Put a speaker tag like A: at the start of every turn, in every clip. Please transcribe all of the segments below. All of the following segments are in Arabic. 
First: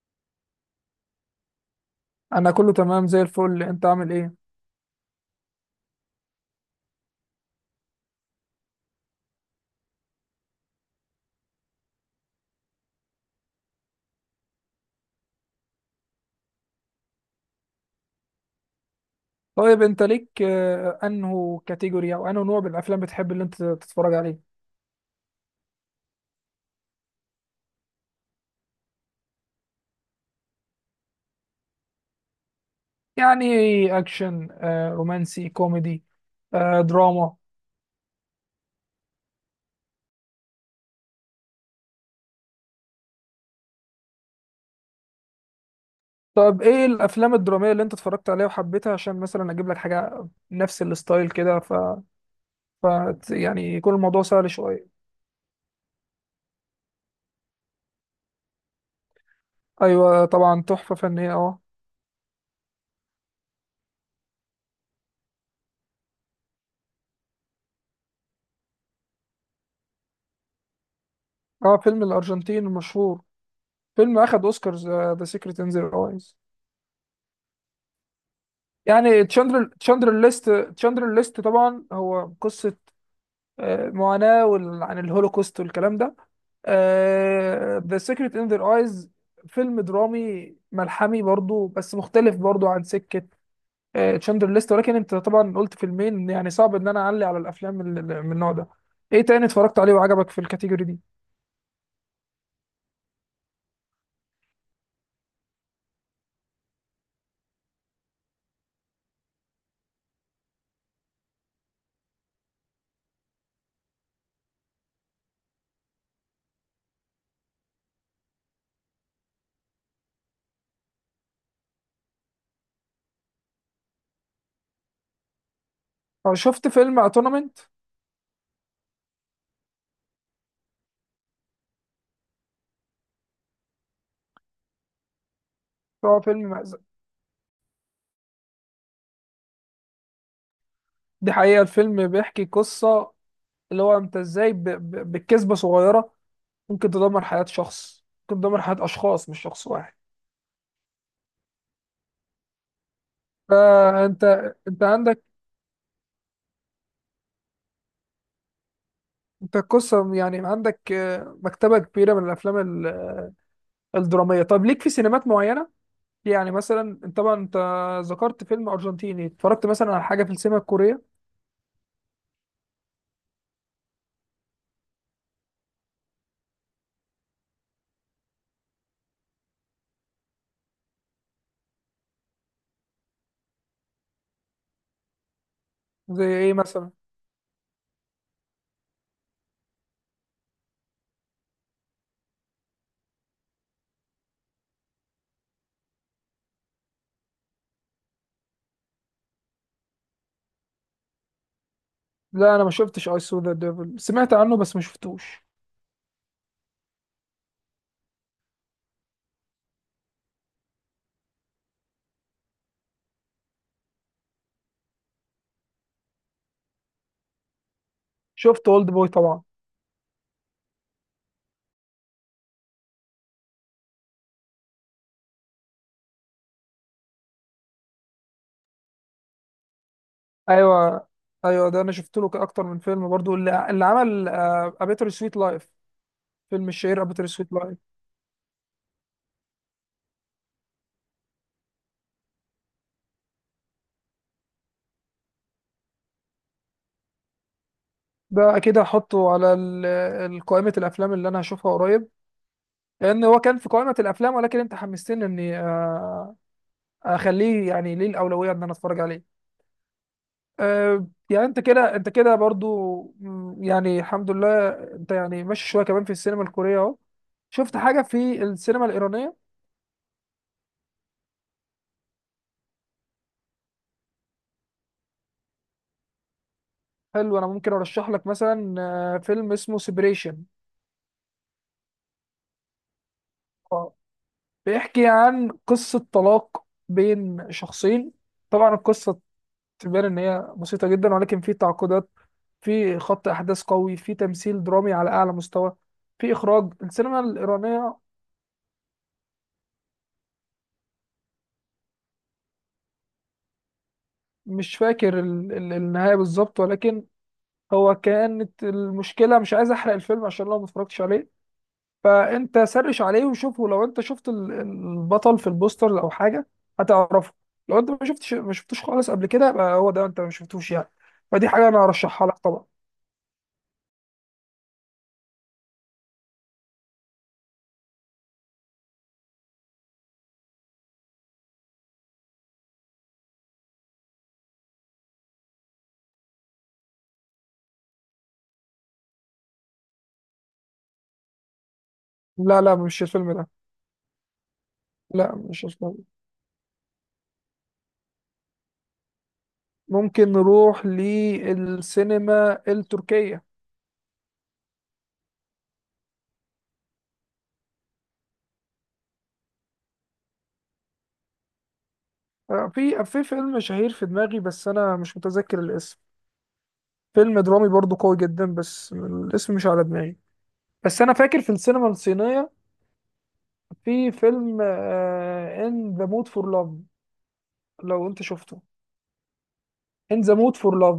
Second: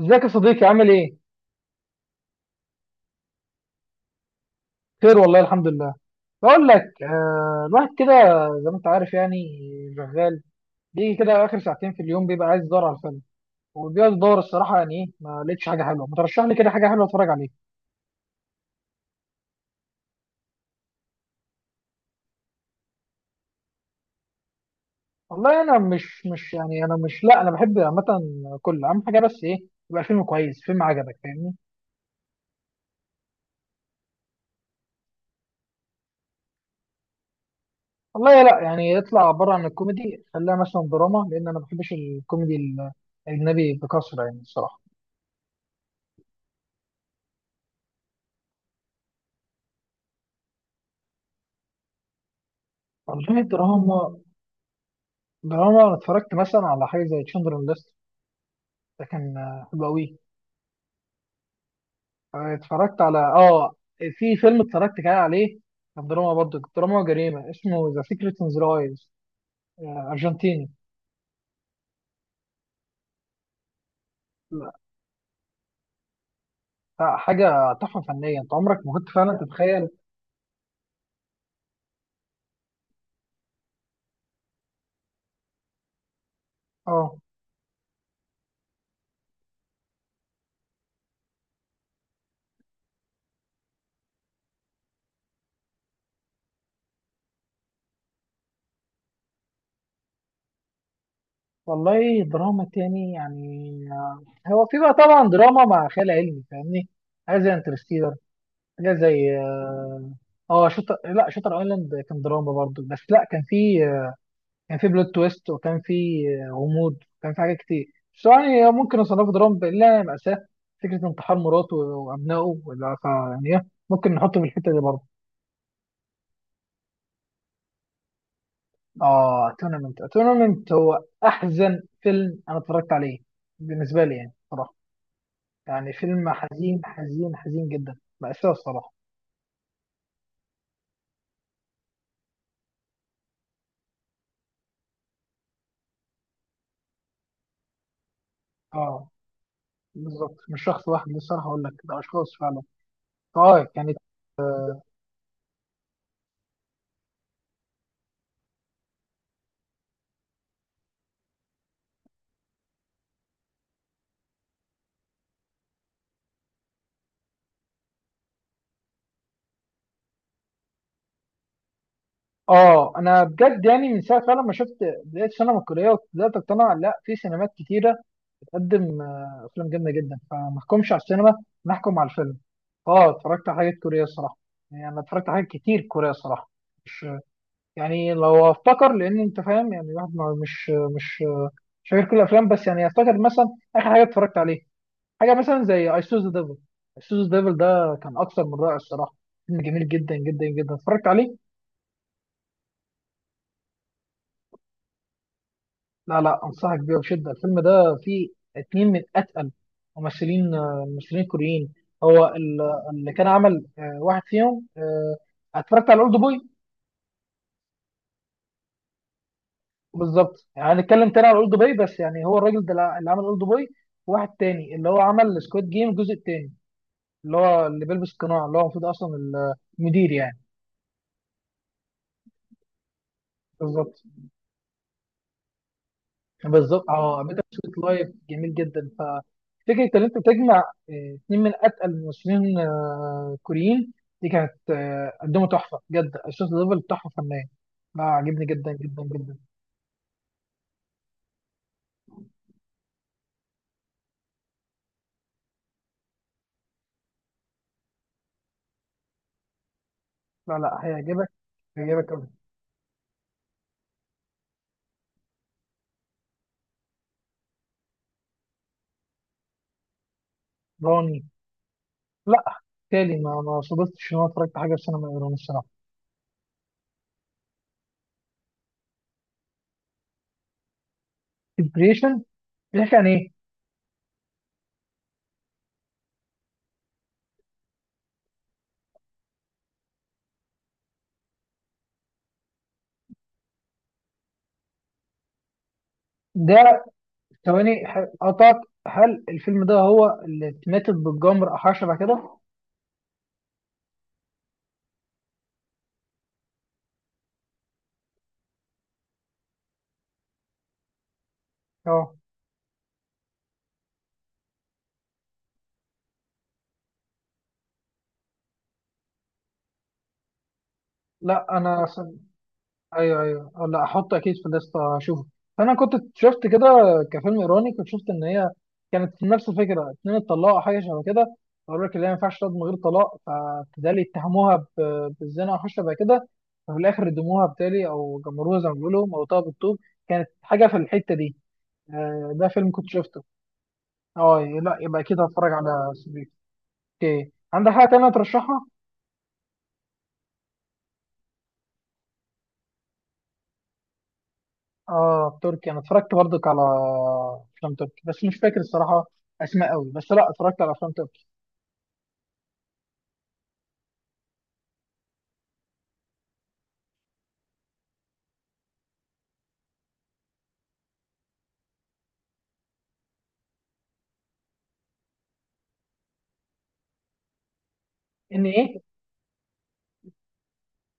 A: ازيك يا صديقي، عامل ايه؟
B: انا كله تمام زي الفل. انت عامل ايه؟
A: خير، والله الحمد لله. بقول لك الواحد كده، زي ما انت عارف، يعني شغال. بيجي كده اخر ساعتين في اليوم بيبقى عايز يدور على فيلم، وبيقعد يدور الصراحه. يعني ايه، ما لقيتش حاجه حلوه؟ ما ترشح لي كده حاجه حلوه اتفرج عليها؟
B: طيب، انت ليك انه كاتيجوري او انه نوع من الافلام بتحب اللي انت تتفرج عليه؟
A: والله انا مش يعني انا مش، لا انا بحب عامه كل. اهم حاجه بس ايه؟ يبقى الفيلم كويس، فيلم عجبك، فاهمني.
B: يعني اكشن، رومانسي، كوميدي، دراما؟
A: والله لا، يعني اطلع بره عن الكوميدي، خليها مثلا دراما، لان انا ما بحبش الكوميدي الاجنبي بكثره يعني الصراحه.
B: طب ايه الافلام الدراميه اللي انت اتفرجت عليها وحبيتها عشان مثلا اجيب لك حاجه نفس الستايل كده ف... ف
A: والله
B: يعني يكون
A: الدراما،
B: الموضوع سهل شويه.
A: ده انا اتفرجت مثلا على حاجه زي تشندرن ليست. ده كان حلو قوي.
B: ايوه طبعا، تحفه فنيه، اه.
A: اتفرجت على في فيلم اتفرجت كده عليه، كان دراما، برضه دراما وجريمه، اسمه ذا سيكريت ان ذا ايز، ارجنتيني.
B: اه، فيلم الارجنتين المشهور، فيلم اخد
A: لا،
B: اوسكارز، ذا سيكريت ان ذا.
A: لا، حاجه تحفه فنيه، انت عمرك ما كنت
B: يعني
A: فعلا تتخيل.
B: تشاندر ليست، تشاندر ليست طبعا، هو قصة معاناة عن الهولوكوست والكلام ده.
A: اه.
B: The Secret in Their Eyes، فيلم درامي ملحمي برضو، بس مختلف برضو عن سكة تشاندر ليست. ولكن انت طبعا قلت فيلمين، يعني صعب ان انا اعلي على الافلام من النوع ده. ايه تاني اتفرجت عليه وعجبك في الكاتيجوري دي؟
A: والله دراما تاني، يعني هو في بقى طبعا دراما مع خيال علمي، فاهمني. حاجه زي انترستيلر، حاجه زي اه شطر، لا شطر ايلاند. كان دراما برضه، بس لا كان في كان في بلوت تويست، وكان في غموض، وكان في حاجات كتير. بس يعني ممكن اصنفه دراما الا مأساة، فكرة انتحار مراته وابنائه، ولا يعني ايه، ممكن نحطه في الحتة دي برضه.
B: شفت فيلم اتونمنت؟
A: اه تورنمنت، تورنمنت هو احزن فيلم انا اتفرجت عليه بالنسبة لي يعني، صراحة يعني
B: هو
A: فيلم
B: فيلم مأزق.
A: حزين حزين حزين جدا، مأساة الصراحة.
B: دي حقيقة. الفيلم بيحكي قصة، اللي هو انت ازاي بكذبة صغيرة ممكن تدمر حياة شخص، ممكن تدمر حياة
A: اه
B: أشخاص مش شخص واحد.
A: بالظبط، مش شخص واحد، للصراحة اقول لك ده اشخاص فعلا. اه كانت.
B: فأنت، عندك، أنت قصة يعني، عندك مكتبة كبيرة من الأفلام ال- الدرامية. طب ليك في سينمات معينة؟ يعني مثلا أنت طبعا، ذكرت فيلم أرجنتيني، اتفرجت مثلا على حاجة في السينما الكورية؟
A: اه انا بجد يعني من ساعه فعلا ما شفت بدايه السينما الكوريه وبدات اقتنع، لا في سينمات كتيره بتقدم افلام جامده جدا، فما احكمش على السينما، نحكم على الفيلم. اه اتفرجت على حاجات كوريه الصراحه، يعني انا اتفرجت على حاجات كتير كوريه
B: زي
A: الصراحه.
B: إيه مثلا؟
A: مش يعني، لو افتكر لان انت فاهم يعني الواحد مش مش فاكر كل الافلام، بس يعني افتكر مثلا اخر حاجه اتفرجت عليه، حاجه مثلا زي اي سوز ذا ديفل. اي سوز ذا ديفل ده كان اكثر من رائع الصراحه، فيلم جميل جدا جدا جدا اتفرجت عليه.
B: لا، أنا ما شفتش أي سو ذا ديفل، سمعت عنه بس ما شفتوش.
A: لا لا، انصحك بيه بشده. الفيلم ده فيه اتنين من اتقل ممثلين، ممثلين كوريين. هو اللي كان عمل واحد فيهم اتفرجت على اولد بوي.
B: شفت أولد بوي طبعا.
A: بالظبط، يعني هنتكلم تاني على اولد بوي، بس يعني هو الراجل ده اللي عمل اولد بوي، وواحد تاني اللي هو عمل سكواد جيم الجزء التاني، اللي هو اللي بيلبس قناع، اللي هو المفروض اصلا المدير يعني.
B: أيوه، أيوه، ده أنا شفت له أكتر من فيلم برضو، اللي
A: بالظبط،
B: عمل أبيتر سويت لايف، فيلم
A: بالظبط
B: الشهير
A: اه.
B: أبيتر
A: ميتا
B: سويت
A: سويت
B: لايف.
A: لايف جميل جدا. ففكره ان انت تجمع اتنين من اتقل الممثلين، كوريين، دي كانت قدموا تحفه بجد. الشوت ليفل تحفه فنيه، لا عجبني
B: ده
A: جدا
B: اكيد
A: جدا
B: هحطه
A: جدا.
B: على قائمة الافلام اللي انا هشوفها قريب، لان هو كان في قائمة الافلام، ولكن انت حمستني اني اخليه يعني ليه الاولوية ان انا اتفرج عليه.
A: لا لا، هيعجبك.
B: يعني انت كده انت
A: هيعجبك قوي.
B: كده برضو. يعني الحمد لله، انت يعني ماشي شوية كمان في السينما الكورية اهو. شفت حاجة في السينما الإيرانية؟
A: راني؟ لا. تالي ما صدفتش ان انا اتفرجت على حاجه في سينما ايران الصراحه.
B: حلو، أنا ممكن أرشح لك مثلا فيلم اسمه سيبريشن.
A: ديبريشن؟ بيحكي عن ايه؟
B: بيحكي عن قصة طلاق بين شخصين. طبعا القصة تبان ان هي بسيطه جدا، ولكن في تعقيدات، في خط احداث قوي، في تمثيل درامي على اعلى مستوى، في اخراج
A: ده
B: السينما
A: ثواني
B: الايرانيه.
A: قطعت. هل الفيلم ده هو اللي اتماتت بالجمر او حاجه شبه كده؟
B: مش فاكر النهايه بالظبط، ولكن هو كانت المشكله مش عايز احرق الفيلم، عشان لو ما اتفرجتش عليه.
A: اه
B: فانت سرش عليه وشوفه. لو انت شفت البطل في البوستر او حاجه، هتعرفه. لو انت ما شفتوش خالص قبل كده، يبقى هو ده انت ما شفتوش يعني.
A: لا
B: فدي حاجه انا
A: انا.
B: ارشحها لك طبعا.
A: ايوه ايوه لا احط اكيد في الليسته اشوفه. فانا كنت شفت كده كفيلم ايراني، كنت شفت ان هي كانت في نفس الفكره، اتنين اتطلقوا أو حاجه شبه كده. قالوا لك اللي هي ما ينفعش تقعد من غير طلاق، فبالتالي اتهموها بالزنا او حاجه شبه كده، ففي الاخر ردموها بالتالي او جمروها، زي ما بيقولوا موتوها بالطوب. كانت حاجه في الحته دي، ده
B: لا،
A: فيلم
B: لا،
A: كنت
B: مش
A: شفته.
B: الفيلم ده.
A: اه لا، يبقى اكيد
B: لا،
A: هتفرج
B: مش
A: على
B: الفيلم.
A: سبيك. اوكي، عندك حاجه تانيه ترشحها؟
B: ممكن نروح للسينما التركية.
A: اه تركي، انا اتفرجت برضك على افلام تركي، بس مش فاكر الصراحه اسماء قوي، بس لا اتفرجت على افلام تركي.
B: في فيلم شهير في دماغي، بس أنا مش متذكر الاسم. فيلم درامي برضو قوي جدا، بس الاسم مش على دماغي. بس أنا فاكر في السينما الصينية في فيلم إن ذا مود فور لاف، لو أنت
A: ان
B: شفته.
A: ايه؟
B: إن ذا مود فور لاف.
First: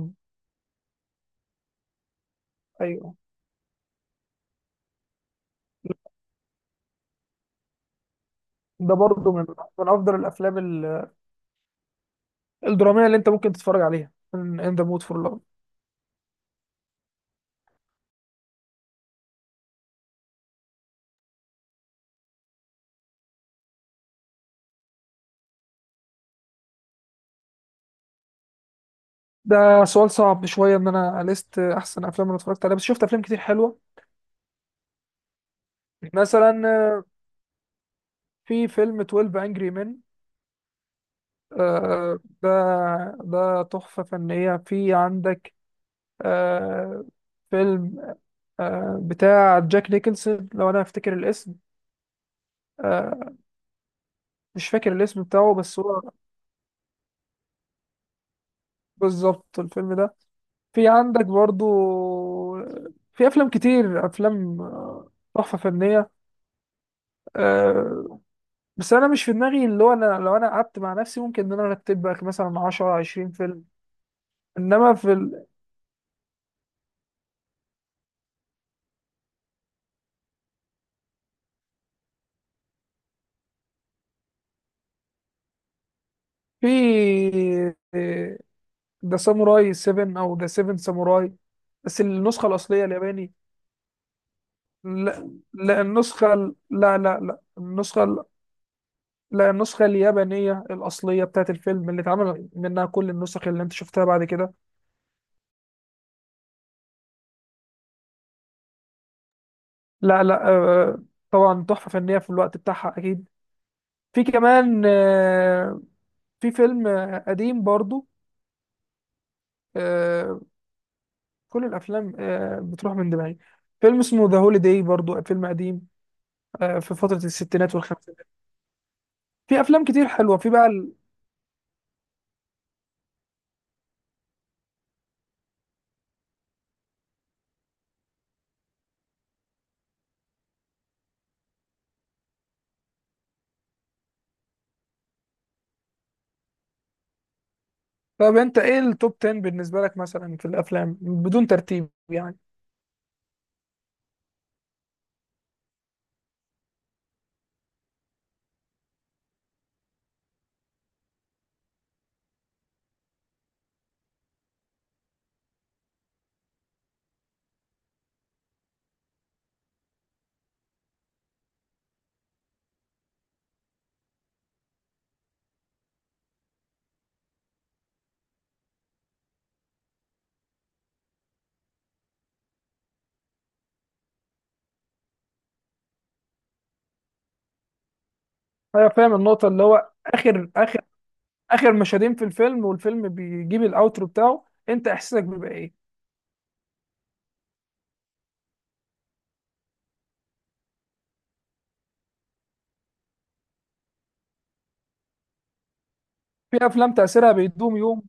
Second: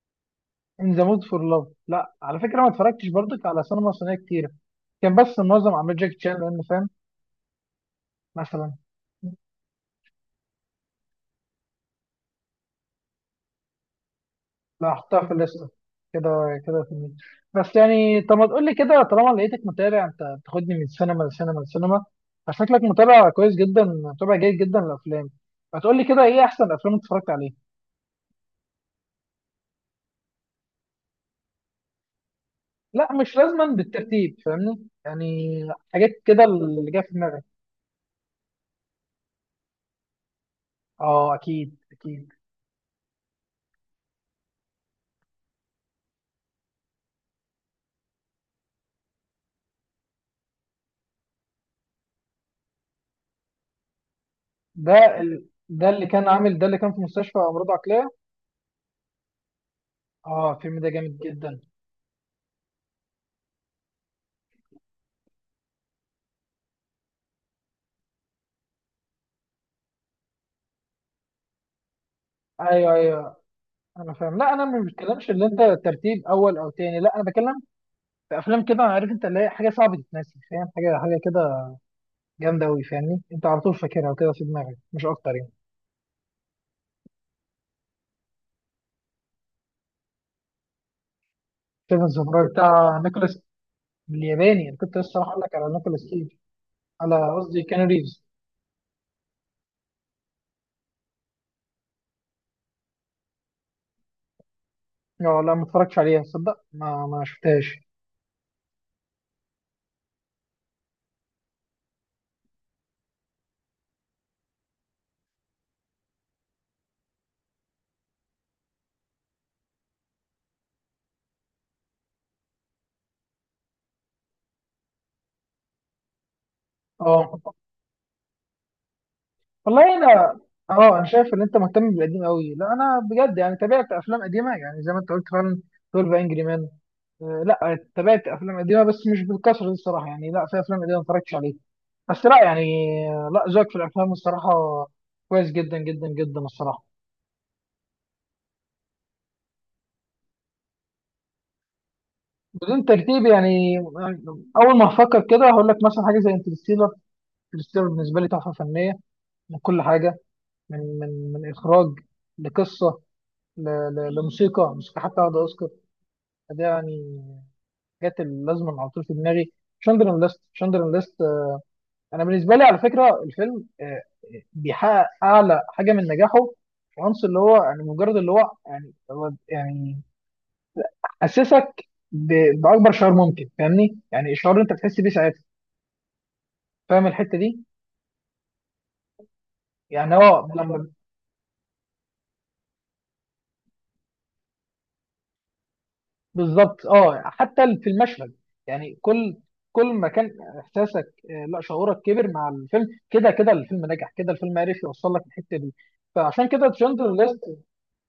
A: ان ذا مود فور لاف. لا على فكره، ما اتفرجتش
B: أيوه،
A: برضك على سينما صينيه كتير، كان بس معظم اعمال جاكي تشان، لان فاهم مثلا.
B: ده برضو من أفضل الأفلام الدرامية اللي أنت ممكن تتفرج عليها، إن ذا
A: لا،
B: مود فور
A: احطها في
B: لاف.
A: الليسته كده كده في المية. بس يعني طب، ما تقول لي كده، طالما لقيتك متابع، انت بتاخدني من سينما لسينما لسينما، فشكلك متابع كويس جدا، متابع جيد جدا للافلام، فتقول لي كده ايه احسن افلام اتفرجت عليها؟
B: ده سؤال صعب شوية، إن أنا لست أحسن أفلام أنا اتفرجت عليها، بس شفت
A: لا
B: أفلام
A: مش
B: كتير
A: لازما
B: حلوة.
A: بالترتيب، فاهمني، يعني حاجات كده
B: مثلا
A: اللي جايه في دماغي.
B: في فيلم 12 انجري مان.
A: اه اكيد،
B: آه
A: اكيد.
B: ده ده تحفة فنية. في عندك آه فيلم بتاع جاك نيكلسون، لو انا افتكر الاسم. آه مش فاكر
A: ده
B: الاسم بتاعه بس
A: ده
B: هو.
A: اللي كان عامل، ده اللي كان في مستشفى امراض عقليه.
B: بالظبط، الفيلم ده.
A: اه الفيلم
B: في
A: ده جامد
B: عندك
A: جدا.
B: برضو في افلام كتير، افلام تحفة فنية. آه بس انا مش في دماغي، اللي هو انا لو انا قعدت مع نفسي ممكن ان انا ارتب لك مثلا
A: ايوه،
B: 10 20
A: ايوه
B: فيلم.
A: انا فاهم، لا انا ما
B: انما في
A: بتكلمش اللي انت ترتيب اول او تاني، لا انا بتكلم في افلام كده، عارف انت اللي هي حاجه صعبه تتنسي، فاهم، حاجه حاجه كده جامده قوي، فاهمني، انت على طول فاكرها وكده في دماغك، مش اكتر يعني.
B: في آه، ده ساموراي 7، او ده 7 ساموراي بس
A: فيلم الزفراء
B: النسخه الاصليه
A: بتاع
B: الياباني.
A: نيكولاس الياباني. انا كنت لسه
B: لا،
A: هقول لك على
B: لا،
A: نيكولاس كيج،
B: النسخه لا، لا،
A: على
B: لا،
A: قصدي كان
B: النسخه
A: ريفز.
B: لا، النسخه اليابانيه الاصليه بتاعت الفيلم اللي اتعمل منها كل النسخ اللي انت شفتها بعد كده.
A: اه لا ما اتفرجتش عليها تصدق، ما شفتهاش.
B: لا، لا، طبعا تحفه فنيه في الوقت بتاعها اكيد. في كمان في فيلم قديم برضو. آه، كل الافلام بتروح من دماغي. فيلم اسمه ذا هوليداي برضو فيلم قديم، في فتره
A: اه
B: الستينات والخمسينات. في
A: والله
B: افلام كتير
A: انا،
B: حلوه، في بقى.
A: اه انا شايف ان انت مهتم بالقديم قوي. لا انا بجد يعني تابعت افلام قديمه، يعني زي ما انت قلت فعلا، 12 انجري مان. لا تابعت افلام قديمه بس مش بالكثره دي الصراحه، يعني لا في افلام قديمه ما اتفرجتش عليها، بس لا يعني لا ذوقك في الافلام الصراحه كويس جدا جدا جدا الصراحه.
B: طب انت ايه التوب 10 بالنسبه لك مثلا في الافلام، بدون ترتيب يعني؟
A: بدون ترتيب يعني اول ما افكر كده هقول لك مثلا حاجه زي انترستيلر. انترستيلر بالنسبه لي تحفه فنيه من كل حاجه، من اخراج، لقصه، ل- لموسيقى، موسيقى حتى واخده اوسكار. فده يعني جت اللازمه على طول في دماغي. شندرن ليست، شندرن ليست. انا بالنسبه لي على فكره الفيلم بيحقق اعلى حاجه من نجاحه. العنصر اللي هو يعني، مجرد اللي هو يعني، هو يعني اسسك باكبر شعور ممكن، فاهمني، يعني الشعور اللي انت بتحس بيه ساعتها، فاهم الحته دي.
B: انا فاهم النقطه، اللي هو
A: يعني هو
B: اخر اخر
A: لما،
B: اخر مشهدين في الفيلم والفيلم بيجيب الاوترو بتاعه، انت احساسك بيبقى ايه؟
A: بالظبط اه، حتى في المشهد. يعني كل ما كان احساسك، لا شعورك، كبر مع الفيلم، كده كده الفيلم نجح، كده الفيلم عرف يوصل لك الحته دي، فعشان
B: في
A: كده
B: افلام
A: تشاندلر
B: تاثيرها
A: ليست.
B: بيدوم يوم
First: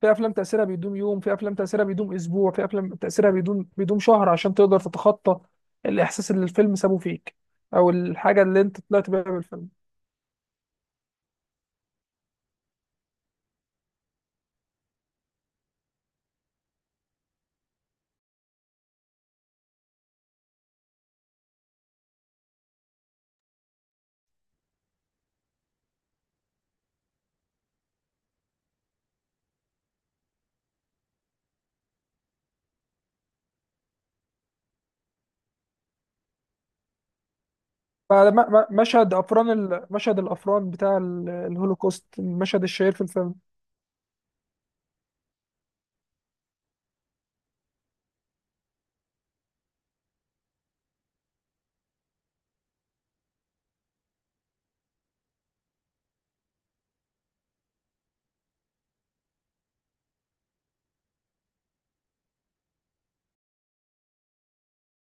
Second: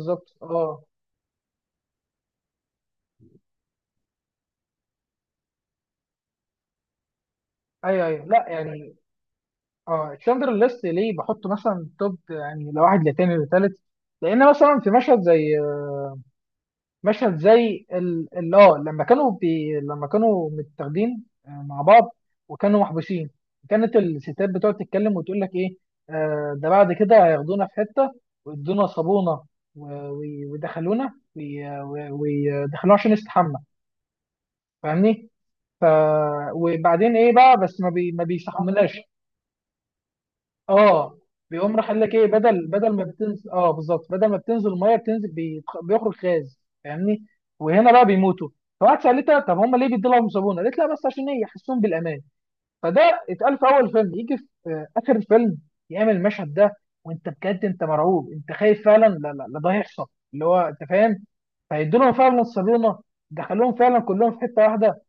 B: في افلام تاثيرها
A: اه.
B: بيدوم يوم، في افلام تاثيرها بيدوم اسبوع، في افلام تاثيرها بيدوم شهر، عشان تقدر تتخطى الاحساس اللي الفيلم سابه فيك، او
A: ايوه ايوه،
B: الحاجه
A: لا
B: اللي انت
A: يعني،
B: طلعت بيها بالفيلم.
A: اه تشاندلر ليست ليه بحطه مثلا توب، يعني لواحد لتاني لتالت، لان مثلا في مشهد زي مشهد زي اه، لما كانوا لما كانوا متاخدين مع بعض وكانوا محبوسين، كانت الستات بتقعد تتكلم وتقول لك ايه. آه ده بعد كده هياخدونا في حته ويدونا صابونه، ويدخلونا، ويدخلونا عشان نستحمى، فاهمني. ف وبعدين ايه بقى، بس ما بيستحملناش.
B: مشهد الافران بتاع
A: اه بيقوم راح قال
B: الهولوكوست،
A: لك ايه،
B: المشهد
A: بدل
B: الشهير في
A: ما
B: الفيلم.
A: بتنزل، اه بالظبط، بدل ما بتنزل الميه بتنزل بيخرج غاز، فاهمني، وهنا بقى بيموتوا. فواحد سالتها طب هم ليه بيدوا لهم صابونه، قالت لا بس عشان ايه، يحسون بالامان. فده اتقال في اول فيلم، يجي في اخر الفيلم يعمل المشهد ده، وانت بجد انت مرعوب، انت خايف فعلا، لا لا لا ده هيحصل، اللي هو انت فاهم. فيدوا لهم فعلا الصابونه، دخلوهم فعلا كلهم في حته واحده،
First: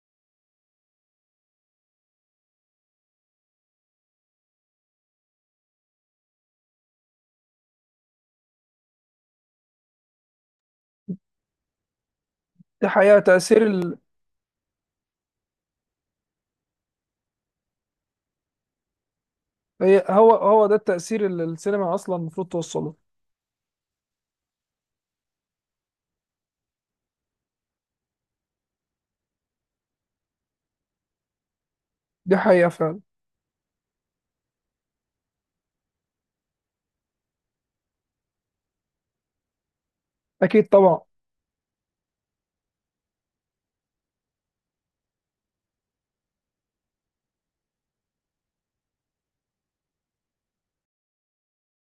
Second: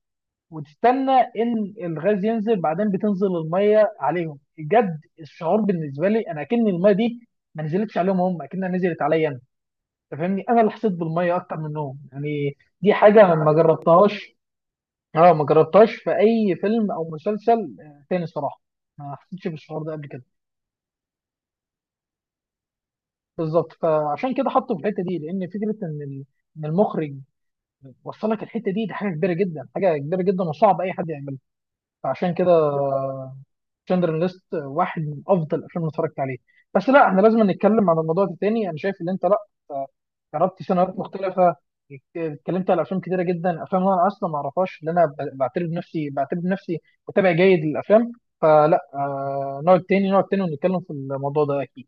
A: وتستنى ان الغاز ينزل، بعدين بتنزل الميه عليهم. بجد الشعور بالنسبه لي، انا اكن الميه دي ما نزلتش عليهم هم، اكنها نزلت عليا انا، انت فاهمني، انا اللي حسيت بالميه اكتر منهم. يعني
B: دي
A: دي
B: حقيقة
A: حاجه أنا ما
B: تأثير.
A: جربتهاش. اه، ما جربتهاش في اي فيلم او مسلسل تاني صراحه، ما حسيتش بالشعور ده
B: هي
A: قبل كده.
B: هو هو ده التأثير اللي السينما أصلا المفروض توصله.
A: بالظبط، فعشان كده حطه في الحته دي، لان فكره ان ان المخرج وصلك الحته دي، دي حاجه كبيره جدا، حاجه كبيره جدا، وصعب اي حد يعملها. فعشان
B: دي
A: كده
B: حقيقة فعلا.
A: شندلر ليست واحد من افضل الافلام اللي اتفرجت عليه. بس لا، احنا لازم نتكلم عن الموضوع ده تاني، انا شايف ان انت لا آه، جربت
B: أكيد
A: سيناريوهات
B: طبعا.
A: مختلفه، اتكلمت على افلام كتيره جدا، افلام انا اصلا ما اعرفهاش، اللي انا بعتبر نفسي، متابع جيد للافلام. فلا نقعد تاني ونتكلم في الموضوع ده اكيد.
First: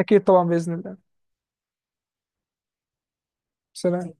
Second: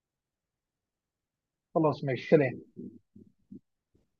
B: أكيد طبعا، بإذن الله.
A: خلاص ماشي، سلام.
B: سلام.